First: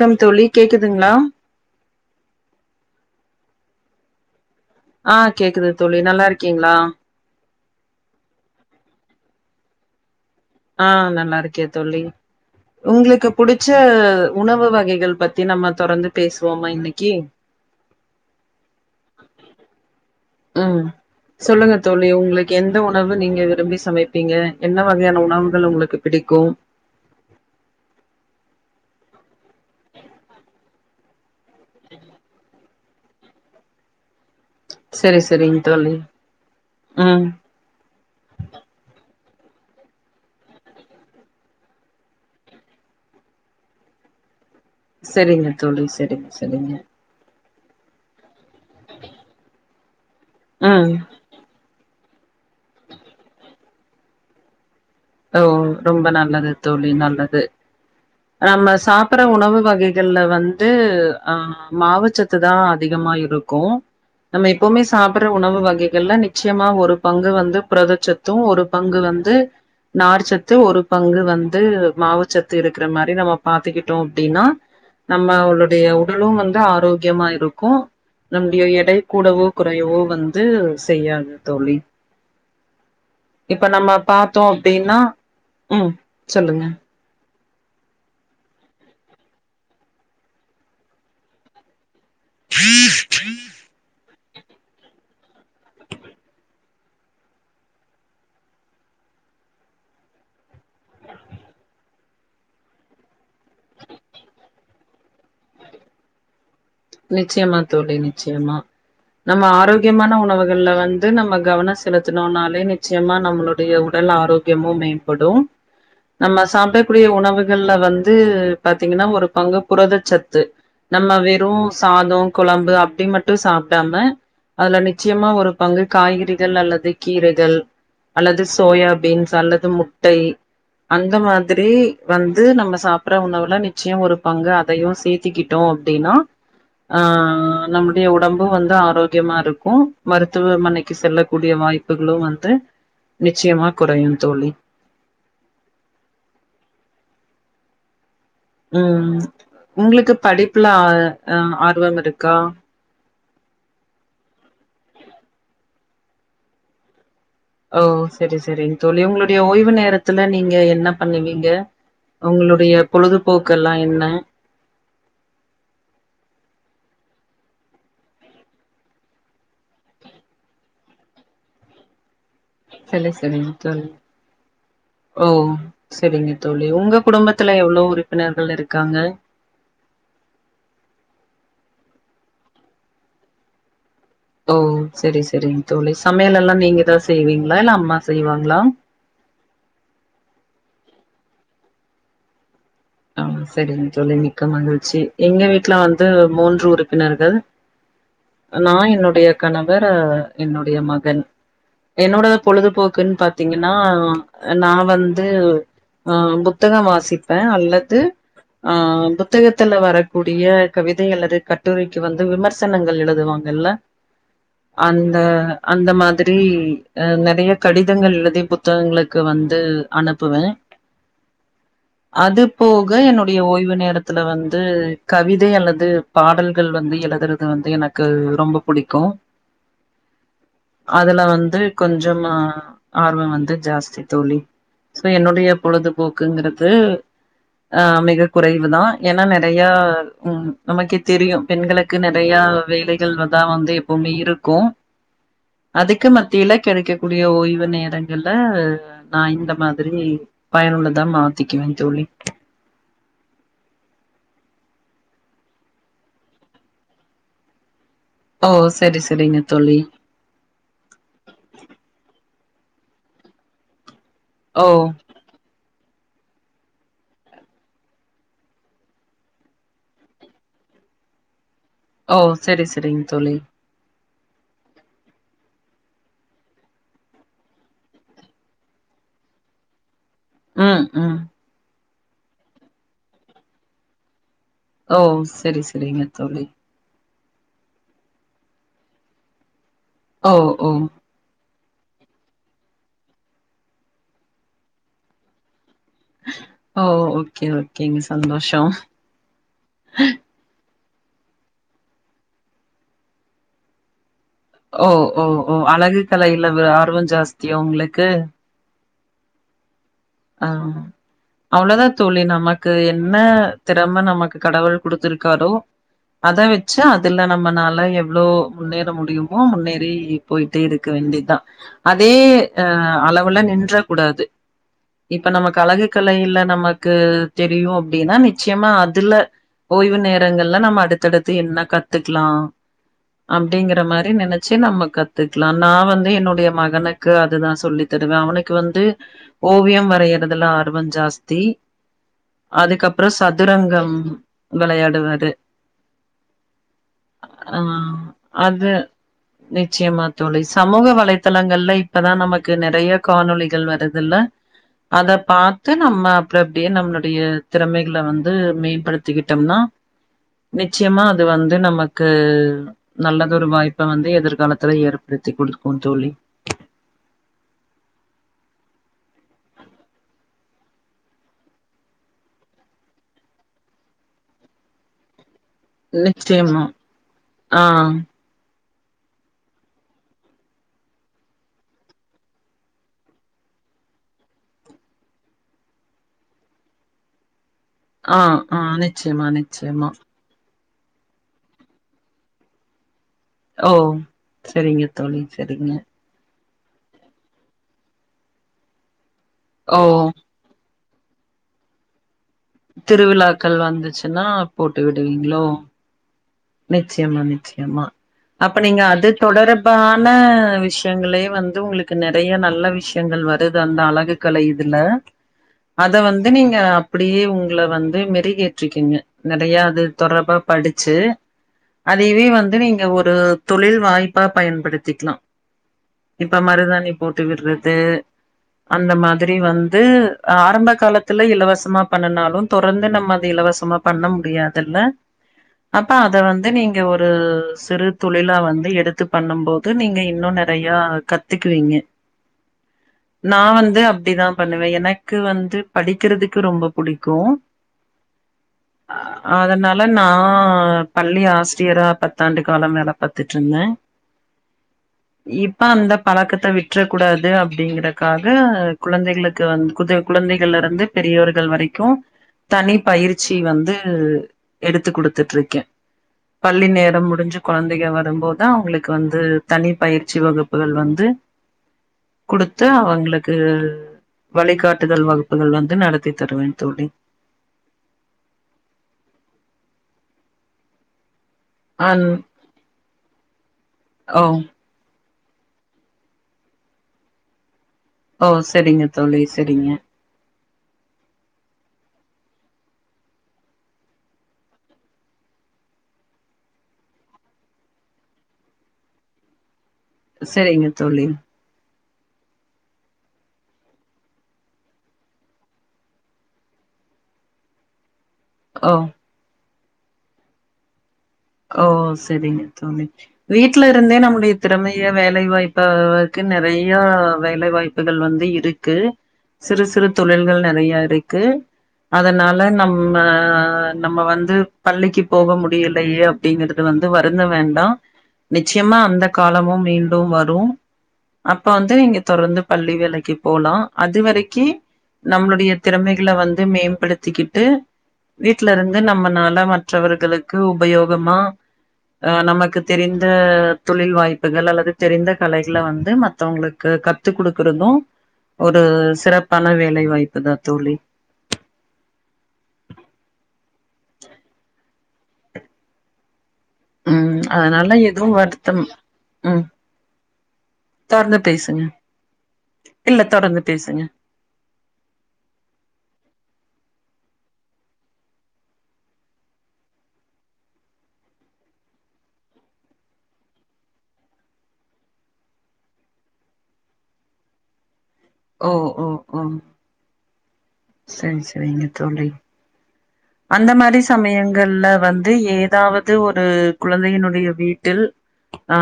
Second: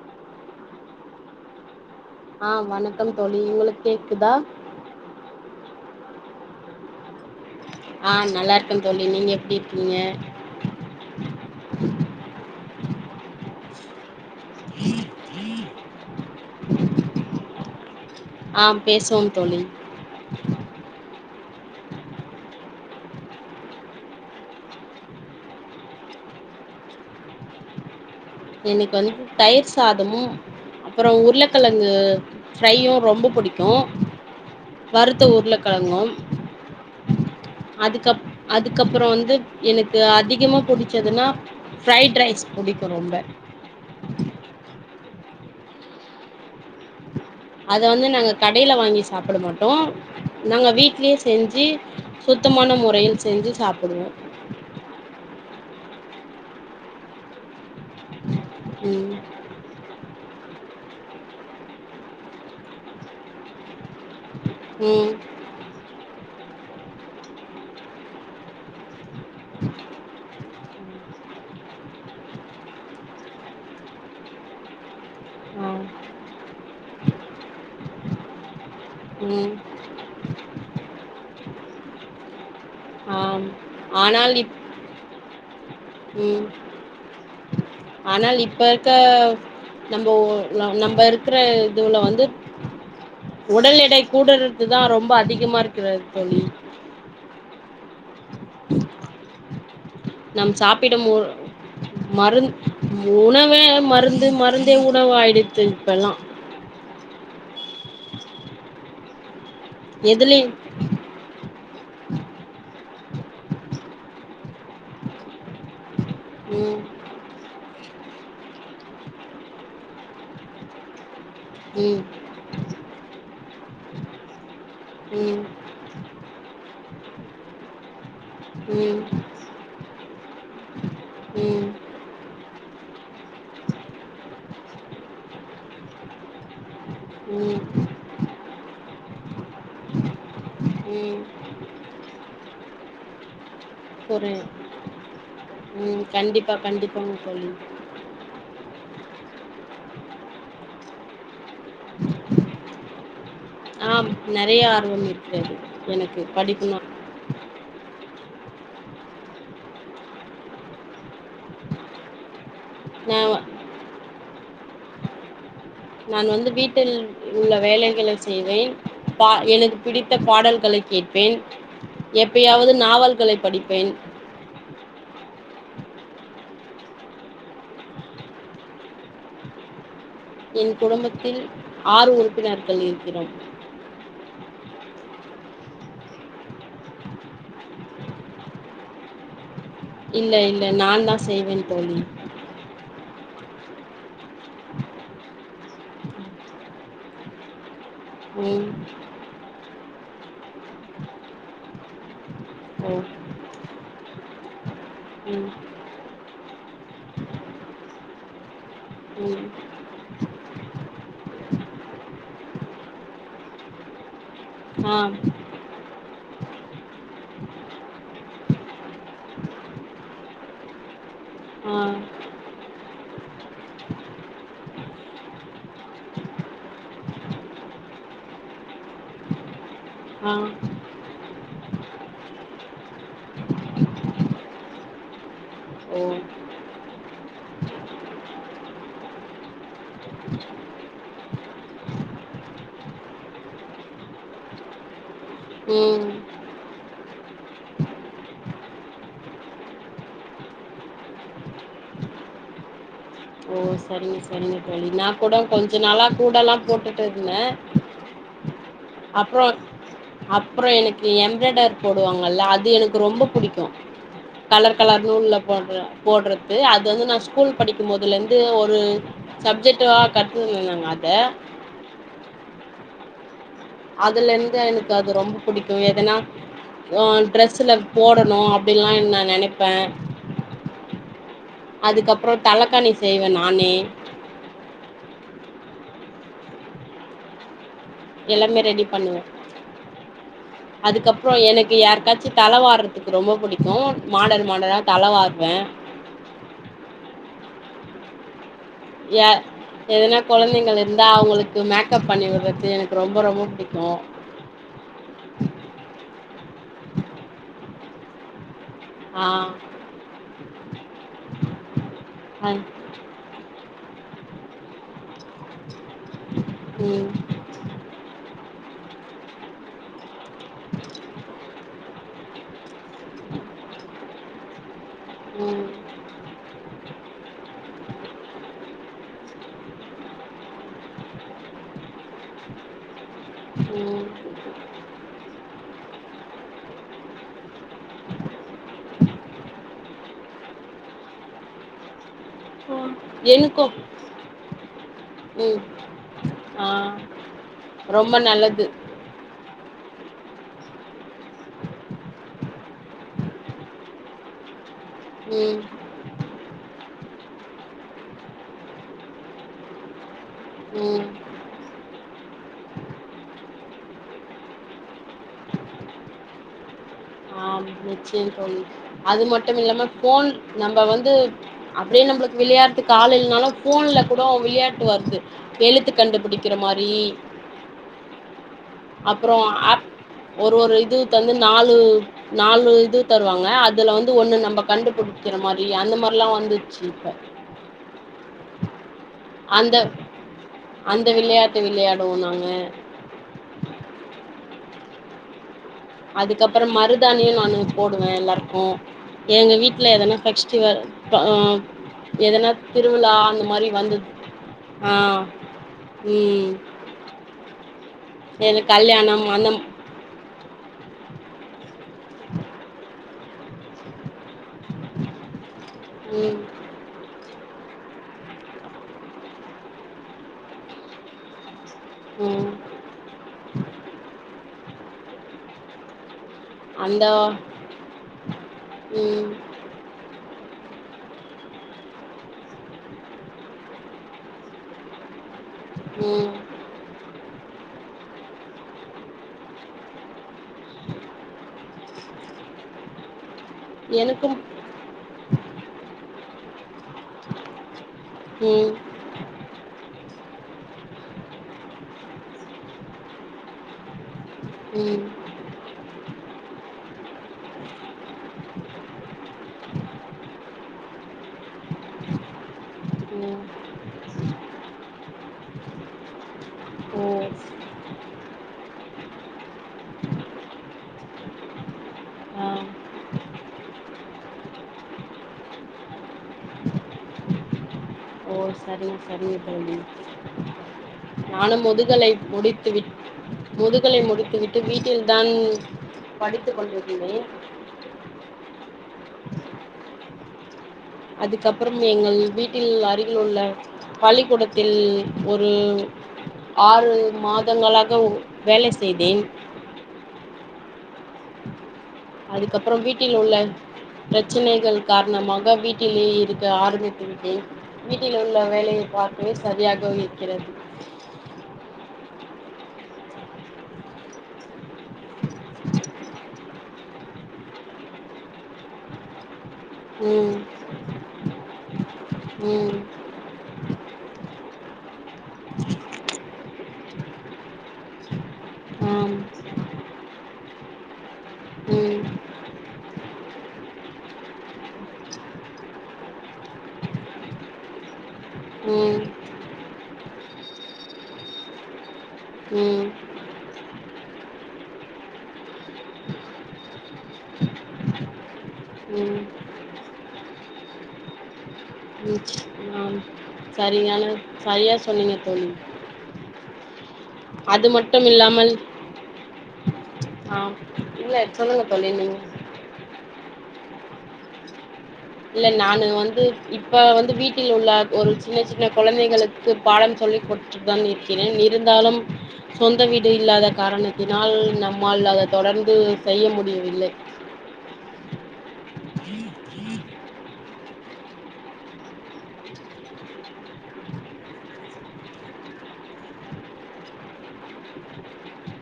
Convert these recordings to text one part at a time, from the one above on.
Come தோழி கேக்குதுங்ளா அ வணக்கம் தோழி உங்களுக் கேக்குதா ஆ கேக்குது தோழி நல்லாருக்கீங்ளா ஆ நல்லாருக்க தோழி நீங்க எப்டி இர்க்கீங்க ஆ நல்லாருக்கே தொல்லி உங்ளுக்கு புடுச்ச உணவு வகைகள் பத்தி நம்ம தொடர்ந்து பேசுவோமா இன்னக்கி ஆ பேஸ்வோ தோழி ம் சொல்லுங்க தோழி உங்ளுக்கு எந்த உணவு நீங்க விரும்பி சமைப்பீங்க என்ன வகையான உணவுகள் உங்களுக்கு பிடிக்கு எனுக்கு வந்து தயிர் சாதமு அப்புறோ உருளக்கெழங்கு ஃப்ரையு ரொம்ப புடிக்கு சரி வருத்த சரிங்க தோழி ஊர்லகலங்கு ம் அதுக்கப் அதுக்கப்புற வந்து எனக்கு அதிகமா புடிச்சதுனா ஃப்ரைட் ரைஸ் புடிக்கு ரொம்ப செரிங்க தோழி செரிங் செரிங்க அத வந்து நாங்க கடைல வாங்கி சாப்புட மாட்டோ நாங்க ம் வீட்லியே செஞ்சி சுத்தமான மொறையில் செஞ்சு சாப்புடுவோ அ ஒ ரொம்ப நல்லது தோழி நல்லது நம்ம ம் சாப்ற உணவு வகைகள்ல வந் து அ மாவச்சத்து தா அதிகமா இருக்கு நம்ம எப்போமே ம் சாப்புற்ற உணவு வகைகள்ல நீ ச்யமா ஒரு பங்கு வந்து புதச்சத்து ஒரு பங்கு வந்து நார்ச்சத்து ஒரு பங்கு வந்து மாவுச்சத்து இருக் க்ற மாரி நம்ம பாத்துக்கிட்டோ அப்டினா நம்ம ஆ அவ்ளுடைய உடலு வந் ஆரோக்யமா இருக்கு நம்டிய ஏ டை கூடவோ ம் குறையவோ வந் து செய்யாது தோழி ஆம் இப்ப நம்ம ஆனால் பாத்தோ இப் அப்டினா ம் ம் சொல்லுங்க ஆனால் இப்ப இருக்க நம்போ நம்ப இருக்குற இதுவுல வந் ஒடல் எடை கூடறதுதா ரொம்ப அதிகமா இருக்குற தோழி நம் சாப்பிடமூர் மருந் உணவே மருந்து மருந்தே உணவாயிடுத்து இப்பெல்லா நிச்யமா தோழி நிச்யமா நம்ம ஆரோக்யமான எதுலயு உணவுகள்ல வந்து நம்ம கவன செலுத்துணோனாலே நீ நிச்சயமா நம்மளுடைய உடல் ஆரோக்கியமும் மேம்படு நம்ம ம் சாப்பிடக்கூடிய உணவுகள்ல வந் து பாத்தீங்கன்னா ஒரு பங்கு புரதச்சத்து நம்ம வே ரு ம் சாதோ குழம்பு அப்டி மட்டு சாப் பிடாம அதுல நிச்சயமா ம் ஒரு பங்கு காய்கறிகள் அல்லது கீரைகள் அல்லது சோயா ம் பீன்ஸ் அல்லது மு ட்டை அந்த மாதிரி ம் வந்து நம்ம சாப் பிடற உணவுல நிச்சயோ ஒரு பங்கு அதையு சேத்திக்கிட்டோ அப்டினா ம் ஆஹ் நம்மமுடைய உடம்பு வந்து ஆரோக்கியமா இருக்கு மருத்துவமனைக்கு ம் செல்லக்கூடிய வாய்ப்புகளு வந்து நிச்சயமா குறையு கொறயு தோழி உம் கண்டிப்பா கண்டிப்பா தோழி உம் உங்களுக்கு படிப்புல ஆ அஹ் ஆர்வம் இருக்கா? ஆம் நெறயா ஆர்வம் இருக்கிறது எனக்கு படிப்புனா ஓ செரி சேரி தோழி உங்களுடைய ஓய்வு நேரத்துல நீங்க என்ன பண்ணுவீங்க உங்களு டைய நா பொழுதுபோக்கு எல்லா என்ன? நான் வந்து வீட்டில் உள்ள வேலைகளை செய்வேன் பா எனக்கு பிடித்த பாடல்களை கேட்பேன் எ ப்பயாவது சரி நாவல்களை சரிங்க தோழி படிப்பேன். செரிங்க தோழி உங்க குடும்பத்துல எவ்ளோ உறுப்பினர்கள் இருக்காங்க? என் குடும்பத்தில் ஆறு உறுப்பினர்கள் இருக்கிறோம். ஓ செரி சேரிங்க தோழி சமையல் எல்லா நீங்கதா செய்வீங்களா இல்ல அம்மா செய்வாங்களா? இல்ல இல்ல நான் தா செய்வேன் தோழி. ஆஹ் செரிங்க தோழி. மி்க்க மகிழ்ச்சி எங்க வீட் ட்ல வந்து மூன்று உறுப்பினர்கள். ம் நா என்னுடைய கணவ ர் என்னுடைய மகன் என்னோட ஓ பொழுதுபோக்குன் பாத்தீங்கன்னா நான் வந்து ம் பு த்தகம் வாசிப்ப அல்ல து ஆஹ் ம் புத்தகத்துல வரக்கூடிய கவிதை அல்லது கட்டுரைக்கு வந்து விமர்சனங்கள் எழுதுவாங்கல்ல ஆ அந்த அந்த மா திரி நெறைய கடிதங்கள் எழதி புத்தகங்கள் க்கு வந்து அனுப் ப்புவே ஆஹ் போக என்னுடைய ஓய்வு நேரத்துல வந்து கவிதை அல்லது பாடல்கள் வந்து எழுதுறது வந்து எனக்கு ரொம்ப புடிக்கோ ஆ அதுல வந் து கொஞ்சமா ஆர்வம் வந்து ஜாஸ்தி தோழி சோ என்னுடைய பொழுது ஓ போக்குங்கறது ஆஹ் மிக குறைவுதா ஏன்னா நெறைய உம் நமக்கே தெரியு பெண்களுக்கு நெறைய வேலைகள் தா வந்து எப்பவுமே இருக்கோ ம் அதுக்கு மத்தியில கெடைக்கக்கூடிய ஓய்வு நேரங்கள நா இந்த மாதிரி பயனுள்ளதா மாத்திக்குவே தோழி ஓ சரிங்க சரிங்க தோழி நா கூட கொஞ்ச நாளா கூட எல்லா போட்டுட்டு இருந்தே ஓ! சரி, சரிங்க அப்புற தோழி. அப்புறோ எனக்கு எம்பராய்டர் போடுவாங்கல்ல அது அது எனக்கு ரொம்ப புடிக்கோ கலர் ஓ! கலர்நூல்ல போட்ற போட்றது அது வந்து நா ஸ்கூல் படிக்கும் போதுல இருந்து ஒரு சப்ஜெக்டா கத்துகுனோங்க அத ஓ சேரி சேரிங்க தோழி அதுல இந்து எனக்கு அது ரொம்ப புடிக்கும் எதனா ட்ரெஸ்ல போடணு அப்டில்லா நா நெனைப்பே அஹம் உஹம் அதுக்கப்புறோ தலக்கானி செய்வே நானே ஓ சேரி சேரிங்க தோழி எல்லாமே ரெடி பண்ணுவே ஓ! ஓ! அதுக்கப்புறௌ எனக் யாருக்காச்சி தல வாறதுக்கு ரொம்ப புடிக்கும் மாடல் மாடலா தல வாறுவே ஓ ஓகே ஓகேங்க சந்தோஷோ எயா எதனா கொழந்தைங்கலு இருந்தா அவுங்களுக்கு மேக்கப் பண்ணி விட்றது எனக்கு ரொம்ப ரொம்ப புடிக்கோ ஓ ஓ ஓ அழகு கலையில ஆர்வோ ஜாஸ்தியா உங்களுக்கு ஆஹ் ஆஹ் அவ்ளோதா தோழி நமக்கு என்ன திறம நமக்கு கடவுள் குடுத்திருக்காரோ அத வெச்சு ம் அதுல நம்மளால எவ்வளோ முன்னேற முடியு போ முன்னேரி போயிட்டே இருக்க வேண்டிதா அதே அ அளவுல நின்ற கூடாது இப்ப நமக்கு ம் அழகு கலையில நமக்கு தெரியும் அப்டின்னா நிச்சயமா அதுல ஓய்வு நேரங்கள்ல நம்ம அடுத்தடுத்து என்ன கத்துக்கலா அப்டிங்கிற ம் மாரி நெனைச்சு நம்ம கத்துக்கலா நா வந்து என்னுடைய மகனுக்கு அதுதா சொல்லி தருவேன் அவனுக்கு வந்து ஓவியம் வரையுறதுல ஆர்வோ ஜாஸ்தி அதுக்கப் பறம் எனக்கு சதுரங்கம் விளையாடுவாரு ம் ஆ ஆ ரொம்ப நல்லது அது நிச்சயமா தோழி சமூக வலைதளங்கள்ல இப்பதா நமக்கு நெறையா காணொலிகள் வருதுல்ல அத ம் பாத்து நம்ம அப்பறோ இப்டியே நம் டைய திறமைகள வந்து மேம்படுத்திக்கிட்டம்னா ம் நிச்சயமா அது வந்து நமக் க்கு நல்லதொரு வாய்ப்ப வந்து எதிர்காலத்துல ஏற்படுத்தி குடுக்கும் தோழி நிச்சயோ தோழி அது மட்டுமில்லாம போன் நம்ம வந்து அப்டியே நம்மளுக்கு விளையாட்டுக்கு ஆல் இல்லனாலு போன்ல கூடோ விளையாட்டு வருது எழுத்து கண்டுபிடிக்கிற நிச்சயமா மாரி ஆ அப்பறோ ஃஆப் ஒரு ஒரு இது தந்து நாலு நாலு இது தருவாங்க அதுல வந்து ஒண்ணு நம்ம கண்டுபுடிக்கிற மாரி அந்த மாரில்லா வந்துச்சு இப்ப ஆ ஆ நிச் நிச்சயமா அந்த நிச்சயமா அந்த விளையாட்டு விளையாடுவோ நாங்க ஓ செரிங்க தோழி செரிங்க அதுக்கப்பறம் மருதானியு நானு போடுவே எல்லாருக்கு எங்க ஓ வீட்ல எதனா ஃபெக்ஸ்ட்டிவல் ப்ப ஆ எதனா திருவிழா அந்த திருவிழாக்கள் மாரி வந்து வந்துச்சுன்னா போட்டு ஆ விடுவீங்களோ ம் நிச்சயமா நிச்சயமா அப்ப எது நீங்க அது கல்யாணம் அந்த தொடர்பான விஷயங்களே வந்து உங்களுக் நெறையா நல்ல விஷ் ங்கள் வருது அந்த அழகுக்கலை இதுல அத வந்து ம் நீங்க அப்டியே உங் குல வந்து மெருகேற்றிக்கெங்க நெறையா அது தொடர்பா படிச்சு அதவே ம் வந்து நீங்க ஒரு தொழில் வாய்ப்பா பயன்படுத் திக்லா இப்ப மருதாணி அந்த போட்டு விடுறது அந்த ம் மாதிரி வந்து ஆ ஆரம்ப காலத்துல இலவசமா பண்ணுனாலும் தொடர்ந்து நம்ம அது இலவசமா பண்ண முடியாதுல்ல அப்ப அத ம் வந்து நீங்க ஒரு சிறு தொழிலா வந்து எடுத்து பண்ணும் போது நீங்க இன்னொன்னு நெறையா கத்துக்குவீங்க நா வந்து அப்டிதா எனக்கும் பண்ணுவே எனக்கு வந்து படிக்கிறதுக்கு ரொம்ப புடிக்கு ம் ஆஹ் அதனால நா நா பள்ளி ஆசிரியரா பத்தாண்டு காலம் வேல பாத்துட்ருந்தே ம் இப்ப அந்த பழக்கத்த வி்ட்றக்கூடாது அப்டிங்கிறக்காக குழந்தைகளுக்கு வந்து குடு குழந்தைகள்ல இருந்து பெரியவர்கள் வரைக்கு தனி பயிற்சி ம் வந்து எடுத்து குடுத் துட்ருக்கே பள்ளி ஓ நேரம் முடிஞ்சு கொழந்தைகள் வரும் போது தா அவங்களுக்கு வந்து தனி பயிற்சி வகுப்புகள் வந்து ஆ குடுத்து அவ்ங்களுக்கு வழிகாட்டுதல் வகுப்புகள் வந்து நடத்தி தருவே தோழி அஹ் சரிங் சரிங்க தோழி நானு அன் முதுகலை முடித்துவிட் முதுகலை ஓ முடித்துவிட்டு வீட்டில் தா படித்து கொண்டிருத்தே ஓ செரிங்க தோழி செரிங்க அதுக்கு அப்பறம் எங்கள் வீட்டில் அருகில் உள்ள பள்ளிக்கூடத்தில் ஒரு ஆறு மாதங்களாக ஒரு வேலை செய்தே செரிங்க தோழி அதுக்கு அப்பறம் வீட்டில் உள்ள பிரச்சனைகள் காரணமாக வீட்டிலேயே இருக்க ஆரம்மித்துவிட்டேன் வீட்டில் உள்ள ஓ வேலையை பார்ப்பது ச சரியாகவே இருக்கிறது ஓ செரிங்க தோழி வீட்ல இருந்தே நம்முடைய திறமைகள லை வாய்ப்பாருக்குன் நெறை யா வேலை வாய்ப்புகள் வந்து இருக்கு சிறு சிறு ம் தொழில்கள் நெறையா இருக்கு அதனால ம் நம்ம நம்ம வந்து பள்ளிக்கு போக முடியலையோ இது வந்து வருந்த வேண்டா நிச்சயமா அந்த ஆம் காலமும் மீண்டும் வரு அப்ப வந்து நீங்க ம் தொடர்ந்து பள்ளி வேலைக்கு போலா அது வரைக் கி நம்மளுடைய திறமைகள வந்து மேம்படுத்திக்கிட்டு வீட்ல இருந்து ம் நம்மனால வந் மற்றவர்களுக்கு உபயோக் ப்றமா ஆஹ் நமக்கு ம் தெரிந்து தொழில் வாய்ப்புகள் அல்லது தெரிந்த கலைகளை வந்து மத்தவங்களுக்கு கத்து குடுக்குறது ஒரு ம் சிறப்பான வேலை வாய்ப்பு தா தோழி ம் ஆம் சரியான சரியா சொ சொல்லுங்க தோழி உம் அது அதனால எதுவு மட்டும் இல்லாமல் வருத்தம் உம் ஆம் தொரந்து இல்ல பேசுங்க சொல்லுங்க தோழி நீங்க இல்ல தொடர்ந்து பேசுங்க இல்ல நானு வந்து இப்ப வந்து வீட்டில் உள்ள ஒரு சின்ன சின்ன கொழந்தைகளுக்கு பாடம் சொல்லி குடுத்துட்டுதான் இருக்கிறேன் இருந்தாலும் சொந்த வீடு இல்லாத காரணத்தினால் நம்மால் அதை தொடர்ந்து செய்ய முடியவில்லை ஓ ஓ ஓ சரி சரிங்க தோழி அந்த மாரி சமயங்கள்ல வந்து ஏதாவது ஒரு குழந்தையினுடைய வீட்டில் ஆ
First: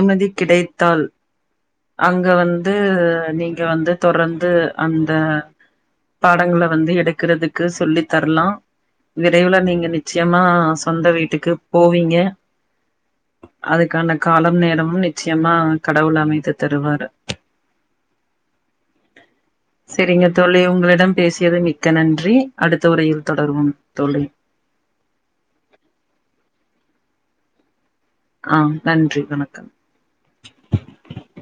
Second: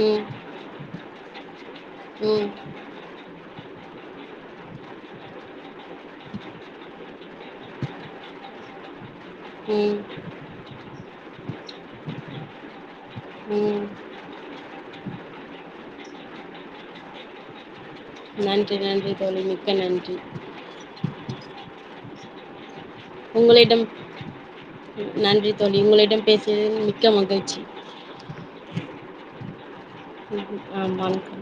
ம் கிடைத்தால் அங்க ம் வந்து நீ ங்க வந்து தொடர்ந்து அந்த பாடங்கள வந்து எடுக்கறதுக்கு சொல்லி தரலா விரைவுல நீங்க ம் நிச்சயமா சொந்த வீட்டுக்கு போவீங்க ம் அதுக்கான காலம் நேரமு நிச்சயமா கடவுள் அமைத்து தருவாரு நன்றி நன்றி தோழி மிக்க நன்றி செரிங்க தோழி உங்களிடம் பேசியது மிக்க நன் றி அடுத் த உரையில் தொடர்வோம் ம் நன்றி தோழி உங்களிடம் பேசியதில் மி மிக்க மகிழ்ச்சி ஆ நன்றி வணக்கம் ம் ஆ வணக்கம்